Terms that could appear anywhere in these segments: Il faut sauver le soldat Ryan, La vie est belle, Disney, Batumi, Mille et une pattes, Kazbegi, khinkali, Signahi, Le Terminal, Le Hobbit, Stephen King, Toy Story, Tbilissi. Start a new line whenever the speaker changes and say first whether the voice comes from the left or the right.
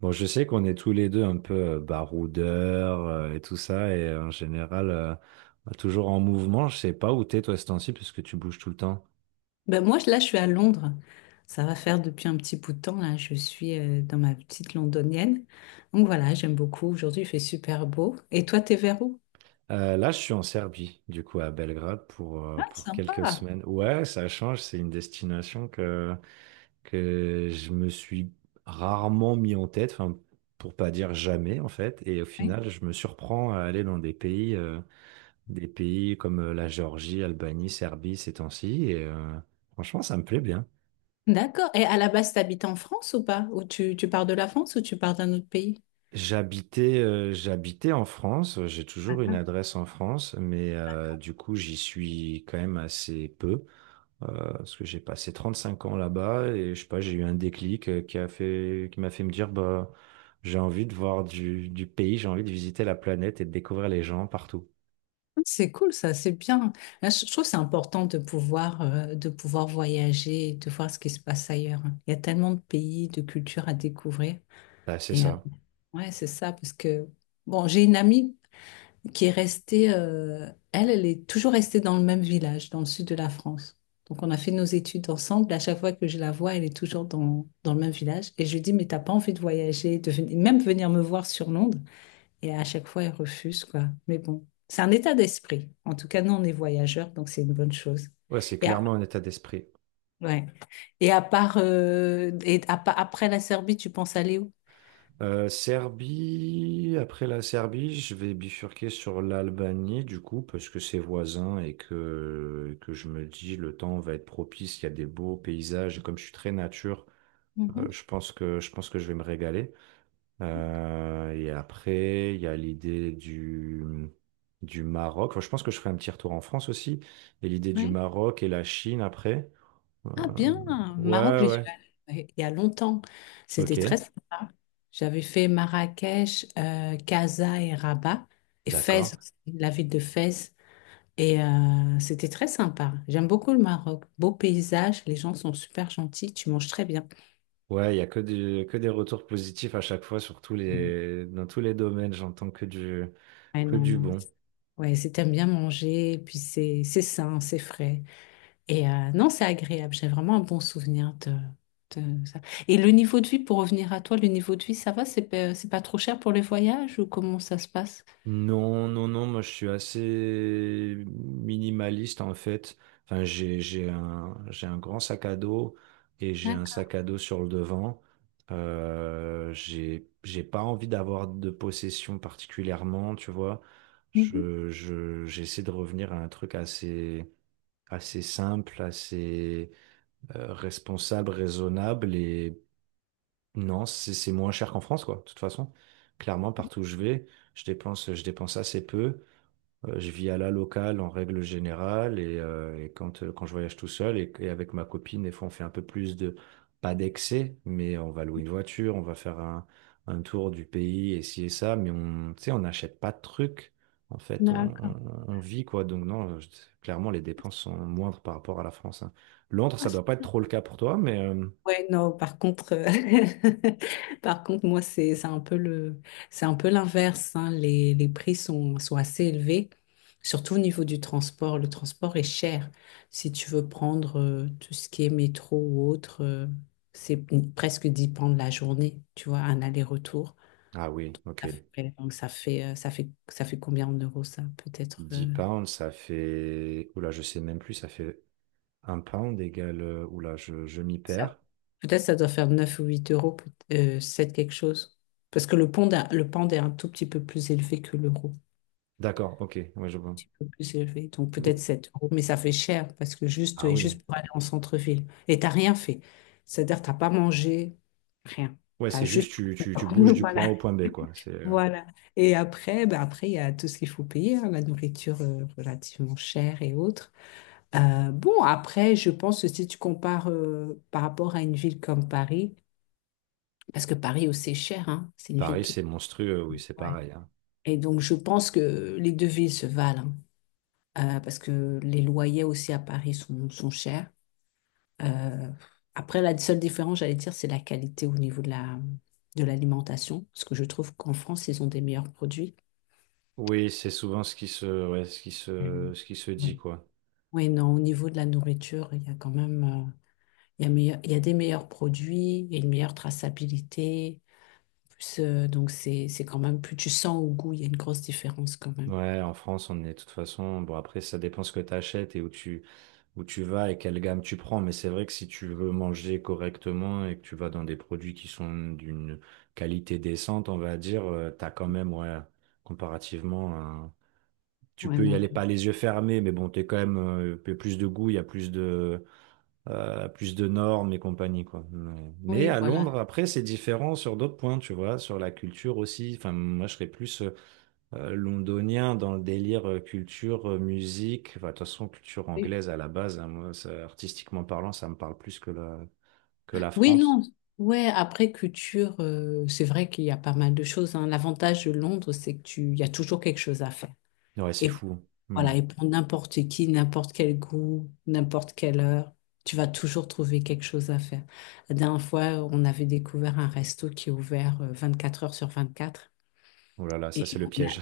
right: Bon, je sais qu'on est tous les deux un peu baroudeurs et tout ça, et en général, toujours en mouvement. Je sais pas où t'es, toi, ce temps-ci, puisque tu bouges tout le temps.
left: Ben moi, là, je suis à Londres. Ça va faire depuis un petit bout de temps, là. Je suis dans ma petite londonienne. Donc voilà, j'aime beaucoup. Aujourd'hui, il fait super beau. Et toi, t'es vers où?
right: Là, je suis en Serbie, du coup, à Belgrade, pour, euh,
left: Ah,
right: pour quelques
left: sympa.
right: semaines. Ouais, ça change, c'est une destination que je me suis rarement mis en tête, enfin, pour pas dire jamais, en fait. Et au
left: Oui.
right: final, je me surprends à aller dans des pays, comme la Géorgie, Albanie, Serbie, ces temps-ci, et franchement, ça me plaît bien.
left: D'accord. Et à la base, t'habites en France ou pas? Ou tu pars de la France ou tu pars d'un autre pays?
right: J'habitais en France, j'ai toujours une
left: D'accord.
right: adresse en France, mais du coup j'y suis quand même assez peu, euh, parce que j'ai passé 35 ans là-bas et je sais pas, j'ai eu un déclic qui m'a fait me dire bah j'ai envie de voir du pays, j'ai envie de visiter la planète et de découvrir les gens partout.
left: C'est cool, ça, c'est bien. Là, je trouve que c'est important de pouvoir, de pouvoir voyager, et de voir ce qui se passe ailleurs. Il y a tellement de pays, de cultures à découvrir.
right: Bah, c'est
left: Et
right: ça.
left: ouais, c'est ça, parce que, bon, j'ai une amie qui est restée, elle est toujours restée dans le même village, dans le sud de la France. Donc on a fait nos études ensemble. À chaque fois que je la vois, elle est toujours dans le même village. Et je lui dis, mais t'as pas envie de voyager, de même venir me voir sur Londres. Et à chaque fois, elle refuse, quoi. Mais bon, c'est un état d'esprit. En tout cas, nous, on est voyageurs, donc c'est une bonne chose.
right: Ouais, c'est
left: Et,
right: clairement un état d'esprit.
left: ouais. Et à part, et à pa- après la Serbie, tu penses aller où?
right: Serbie, après la Serbie, je vais bifurquer sur l'Albanie du coup, parce que c'est voisin et que je me dis le temps va être propice, il y a des beaux paysages, et comme je suis très nature,
left: Mhm.
right: je pense que je vais me régaler. Et après, il y a l'idée du Maroc. Enfin, je pense que je ferai un petit retour en France aussi, et l'idée du
left: Oui.
right: Maroc et la Chine après. Euh,
left: Ah bien, Maroc,
right: ouais,
left: j'y, oui, suis
right: ouais,
left: allée, ouais, il y a longtemps. C'était très
right: ok,
left: sympa. J'avais fait Marrakech, Casa et Rabat, et Fès,
right: d'accord.
left: aussi, la ville de Fès. Et c'était très sympa. J'aime beaucoup le Maroc. Beau paysage, les gens sont super gentils, tu manges très bien.
right: Ouais, il y a que des retours positifs à chaque fois sur dans tous les domaines. J'entends
left: Ouais,
right: que
left: non,
right: du
left: non.
right: bon.
left: Ouais, si t'aimes bien manger, puis c'est sain, c'est frais. Et non, c'est agréable. J'ai vraiment un bon souvenir de ça. Et le niveau de vie, pour revenir à toi, le niveau de vie, ça va? C'est pas trop cher pour les voyages ou comment ça se passe?
right: Non, non, non, moi je suis assez minimaliste en fait. Enfin, j'ai un grand sac à dos et j'ai un
left: D'accord.
right: sac à dos sur le devant. J'ai pas envie d'avoir de possession particulièrement, tu vois.
left: Mhm.
right: J'essaie de revenir à un truc assez, assez simple, assez responsable, raisonnable et non, c'est moins cher qu'en France, quoi. De toute façon, clairement, partout où je vais, je dépense assez peu. Je vis à la locale en règle générale et quand je voyage tout seul et avec ma copine, des fois on fait un peu plus de, pas d'excès, mais on va louer une voiture, on va faire un tour du pays et ci et ça, mais on, tu sais, on n'achète pas de trucs. En fait, on,
left: D'accord.
right: on- on vit quoi. Donc non, clairement les dépenses sont moindres par rapport à la France, hein. Londres,
left: Ah,
right: ça
left: c'est
right: doit pas être
left: bien.
right: trop le cas pour toi, mais.
left: Ouais, non, par contre, par contre, moi, c'est un peu l'inverse, hein. Les prix sont assez élevés, surtout au niveau du transport. Le transport est cher. Si tu veux prendre tout ce qui est métro ou autre, c'est presque 10 pounds la journée, tu vois, un aller-retour.
right: Ah oui, ok.
left: Ça Donc, ça fait combien en euros, ça?
right: dix pounds, ça fait, Oula, je sais même plus, ça fait un pound égale... Oula, je m'y
left: Ça-
right: perds.
left: Peut-être ça doit faire 9 ou 8 euros, 7 quelque chose. Parce que le pound est un tout petit peu plus élevé que l'euro.
right: D'accord, ok, ouais, je vois.
left: Un peu plus élevé. Donc peut-être
right: Mais-
left: 7 euros. Mais ça fait cher parce que
right: Ah oui.
left: juste pour aller en centre-ville. Et t'as rien fait. C'est-à-dire, t'as pas mangé, rien.
right: Ouais,
left: T'as
right: c'est
left: juste.
right: juste tu bouges du point A
left: Voilà.
right: au point B, quoi. C'est
left: Voilà. Et après, il y a tout ce qu'il faut payer, hein, la nourriture relativement chère et autres. Bon, après, je pense que si tu compares par rapport à une ville comme Paris, parce que Paris aussi est cher, hein. C'est une ville
right: Paris,
left: qui est.
right: c'est monstrueux, oui, c'est
left: Ouais.
right: pareil, hein.
left: Et donc, je pense que les deux villes se valent, hein. Parce que les loyers aussi à Paris sont chers. Euh, après, la seule différence, j'allais dire, c'est la qualité au niveau de l'alimentation, parce que je trouve qu'en France, ils ont des meilleurs produits.
right: Oui, c'est souvent ouais,
left: Mhm.
right: ce qui se
left: Oui.
right: dit, quoi.
left: Oui, non, au niveau de la nourriture, il y a quand même, il y a il y a des meilleurs produits, il y a une meilleure traçabilité. Plus, donc, c'est quand même, plus tu sens au goût, il y a une grosse différence quand même.
right: Ouais, en France, on est de toute façon. Bon, après, ça dépend ce que tu achètes et où tu vas et quelle gamme tu prends. Mais c'est vrai que si tu veux manger correctement et que tu vas dans des produits qui sont d'une qualité décente, on va dire, tu t'as quand même, ouais, comparativement tu
left: Ouais,
right: peux y
left: non,
right: aller pas les yeux fermés, mais bon, t'es quand même un peu plus de goût, il y a plus de normes et compagnie, quoi. Mais
left: oui,
right: à Londres,
left: voilà.
right: après, c'est différent sur d'autres points, tu vois, sur la culture aussi. Enfin, moi, je serais plus londonien dans le délire culture, musique. Enfin, de toute façon, culture
left: Oui,
right: anglaise à la base, hein, moi, ça, artistiquement parlant, ça me parle plus que la
left: oui,
right: France.
left: non. Ouais, après culture, c'est vrai qu'il y a pas mal de choses, hein. L'avantage de Londres, c'est que il y a toujours quelque chose à faire.
right: Ouais, c'est
left: Et
right: fou. Hmm.
left: voilà, et pour n'importe qui, n'importe quel goût, n'importe quelle heure, tu vas toujours trouver quelque chose à faire. La dernière fois, on avait découvert un resto qui est ouvert 24 heures sur 24.
right: Oh là là, ça c'est
left: Et
right: le
left: on
right: piège.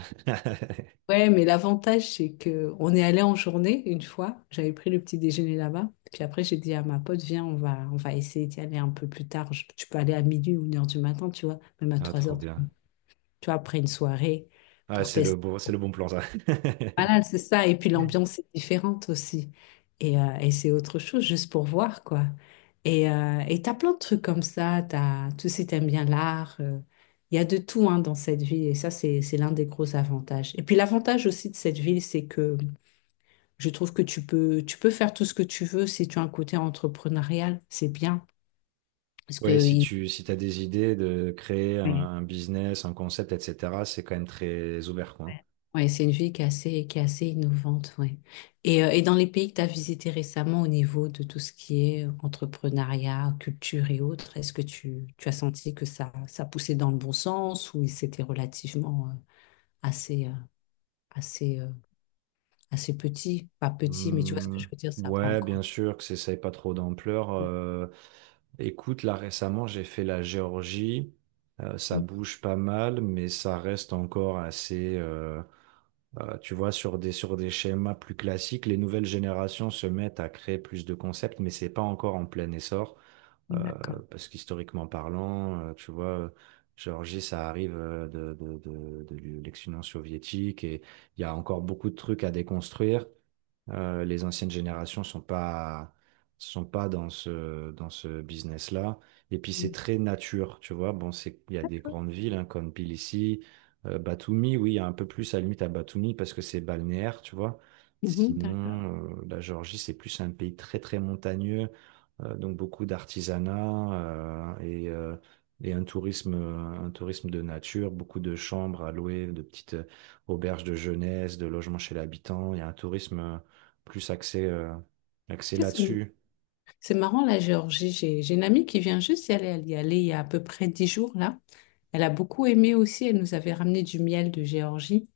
left: Ouais, mais l'avantage, c'est que on est allé en journée une fois. J'avais pris le petit déjeuner là-bas. Puis après, j'ai dit à ma pote, viens, on va essayer d'y aller un peu plus tard. Tu peux aller à minuit ou 1 heure du matin, tu vois, même à
right: Ah,
left: trois
right: trop
left: heures.
right: bien.
left: Tu vois, après une soirée
right: Ah,
left: pour tester.
right: c'est le bon plan, ça.
left: Voilà, c'est ça. Et puis l'ambiance est différente aussi. Et c'est autre chose, juste pour voir, quoi. Et t'as plein de trucs comme ça. T'as, tu sais, t'aimes bien l'art. Il y a de tout hein, dans cette ville. Et ça, c'est l'un des gros avantages. Et puis l'avantage aussi de cette ville, c'est que je trouve que tu peux faire tout ce que tu veux si tu as un côté entrepreneurial, c'est bien. Parce que
right: Ouais, si
left: il-
right: tu si t'as des idées de créer
left: ouais,
right: un business, un concept, etc., c'est quand même très ouvert, quoi.
left: ouais, ouais, c'est une vie qui est assez innovante, ouais. Et dans les pays que tu as visités récemment au niveau de tout ce qui est entrepreneuriat, culture et autres, est-ce que tu as senti que ça poussait dans le bon sens ou c'était relativement assez, euh, assez, euh, assez petit? Pas petit, mais tu vois ce que
right: Hmm,
left: je veux dire, ça n'a pas
right: ouais,
left: encore.
right: bien sûr que ça n'ait pas trop d'ampleur. Écoute, là récemment, j'ai fait la Géorgie. Ça
left: Mm,
right: bouge pas mal, mais ça reste encore assez, tu vois, sur des schémas plus classiques. Les nouvelles générations se mettent à créer plus de concepts, mais c'est pas encore en plein essor. Euh,
left: d'accord.
right: parce qu'historiquement parlant, tu vois, Géorgie, ça arrive de l'ex-Union soviétique et il y a encore beaucoup de trucs à déconstruire. Les anciennes générations sont pas dans ce business-là. Et puis c'est
left: Mm,
right: très nature, tu vois. Bon, c'est il y a des grandes villes, hein, comme Tbilissi, Batumi. Oui, il y a un peu plus à la limite à Batumi parce que c'est balnéaire, tu vois.
left: mhm, d'accord.
right: Sinon, la Géorgie c'est plus un pays très très montagneux, donc beaucoup d'artisanat et un tourisme, de nature, beaucoup de chambres à louer, de petites auberges de jeunesse, de logements chez l'habitant. Il y a un tourisme plus axé
left: Tiens, ça me-
right: là-dessus.
left: C'est marrant, la Géorgie. J'ai une amie qui vient juste y aller. Elle y allait il y a à peu près 10 jours, là. Elle a beaucoup aimé aussi. Elle nous avait ramené du miel de Géorgie.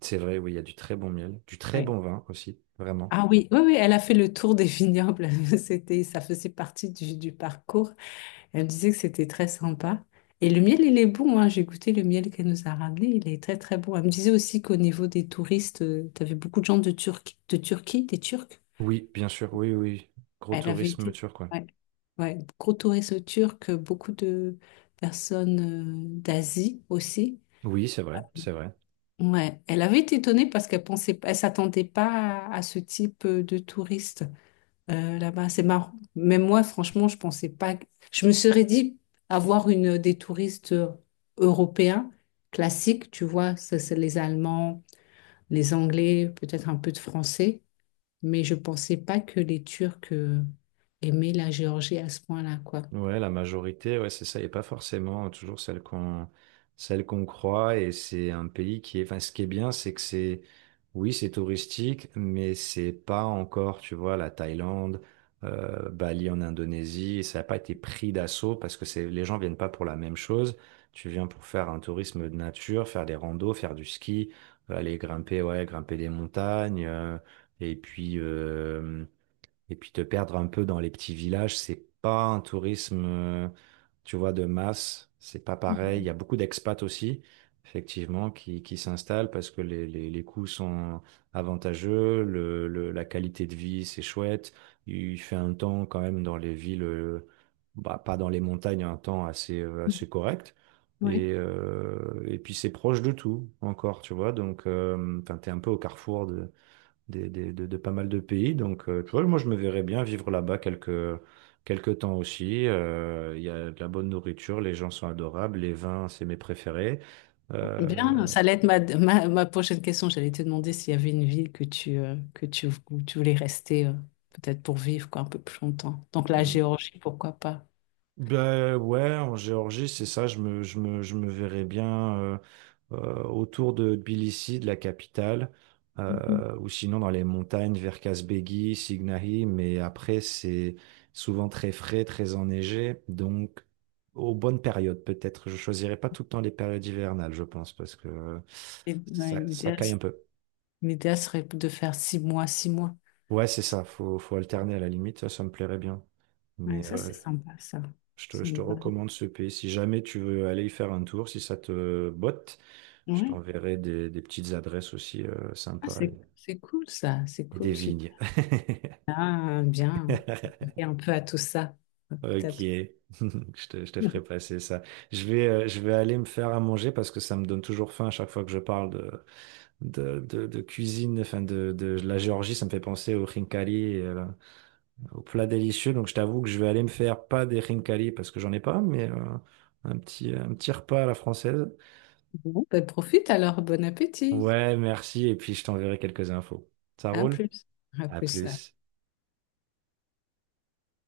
right: C'est vrai, oui, il y a du très bon miel, du très
left: Ouais.
right: bon vin aussi, vraiment.
left: Ah oui, oui, oui, elle a fait le tour des vignobles. C'était, ça faisait partie du parcours. Elle me disait que c'était très sympa. Et le miel, il est bon, hein. J'ai goûté le miel qu'elle nous a ramené. Il est très, très bon. Elle me disait aussi qu'au niveau des touristes, tu avais beaucoup de gens de Turquie, des Turcs.
right: Oui, bien sûr, oui, oui, oui. Gros
left: Elle avait
right: tourisme
left: été,
right: turc, quoi.
left: ouais, ouais, gros tourisme turc, beaucoup de personnes d'Asie aussi.
right: Oui, c'est vrai, c'est vrai.
left: Ouais, elle avait été étonnée parce qu'elle pensait, elle s'attendait pas à ce type de touriste là-bas. C'est marrant. Même moi, franchement, je pensais pas. Je me serais dit avoir une des touristes européens classiques, tu vois, ça, c'est les Allemands, les Anglais, peut-être un peu de Français, mais je pensais pas que les Turcs aimaient la Géorgie à ce point-là, quoi.
right: Ouais, la majorité, ouais, c'est ça, et pas forcément toujours celle qu'on croit. Et c'est un pays qui est. Enfin, ce qui est bien, c'est que c'est. Oui, c'est touristique, mais c'est pas encore, tu vois, la Thaïlande, Bali en Indonésie. Ça n'a pas été pris d'assaut parce que c'est les gens viennent pas pour la même chose. Tu viens pour faire un tourisme de nature, faire des randos, faire du ski, aller grimper, ouais, grimper des montagnes. Et puis. euh, et puis te perdre un peu dans les petits villages, c'est pas un tourisme, tu vois, de masse. C'est pas pareil. Il y a beaucoup d'expats aussi, effectivement, qui s'installent parce que les coûts sont avantageux, la qualité de vie, c'est chouette. Il fait un temps quand même dans les villes, bah, pas dans les montagnes, un temps assez correct.
left: Oui,
right: Et puis c'est proche de tout encore, tu vois. Donc, enfin, t'es un peu au carrefour de pas mal de pays. Donc, tu vois, moi, je me verrais bien vivre là-bas quelques temps aussi. Il y a de la bonne nourriture, les gens sont adorables, les vins, c'est mes préférés. Euh,
left: bien. Ça allait être ma prochaine question. J'allais te demander s'il y avait une ville où tu voulais rester, peut-être pour vivre quoi, un peu plus longtemps. Donc la Géorgie, pourquoi pas?
right: Ben ouais, en Géorgie, c'est ça, je me verrais bien autour de Tbilissi, de la capitale,
left: Mhm.
right: ou sinon dans les montagnes vers Kazbegi, Signahi, mais après c'est souvent très frais, très enneigé, donc aux bonnes périodes peut-être. Je choisirais pas tout le temps les périodes hivernales, je pense, parce que
left: Ouais,
right: ça
left: L'idéal
right: caille un peu.
left: l'idéal serait de faire 6 mois, 6 mois.
right: Ouais, c'est ça, faut alterner à la limite, ça me plairait bien.
left: Ouais,
right: Mais
left: ça,
right: euh,
left: c'est sympa, ça. C'est
right: Je te
left: une bonne-
right: recommande ce pays. Si jamais tu veux aller y faire un tour, si ça te botte, je
left: Ouais.
right: t'enverrai des petites adresses aussi
left: Ah,
right: sympas
left: c'est cool, ça. C'est
right: et des
left: cool, super.
right: vignes.
left: Ah, bien. Et un peu à tout ça.
right: Ok,
left: Peut-être.
right: je te ferai passer ça. Je vais aller me faire à manger parce que ça me donne toujours faim à chaque fois que je parle de cuisine, enfin de la Géorgie. Ça me fait penser aux khinkali, et aux plats délicieux. Donc je t'avoue que je vais aller me faire pas des khinkali parce que j'en ai pas, mais un petit repas à la française.
left: Bon, ben profite alors, bon appétit.
right: Ouais, merci. Et puis, je t'enverrai quelques infos. Ça
left: À
right: roule?
left: plus. À
right: À
left: plus.
right: plus.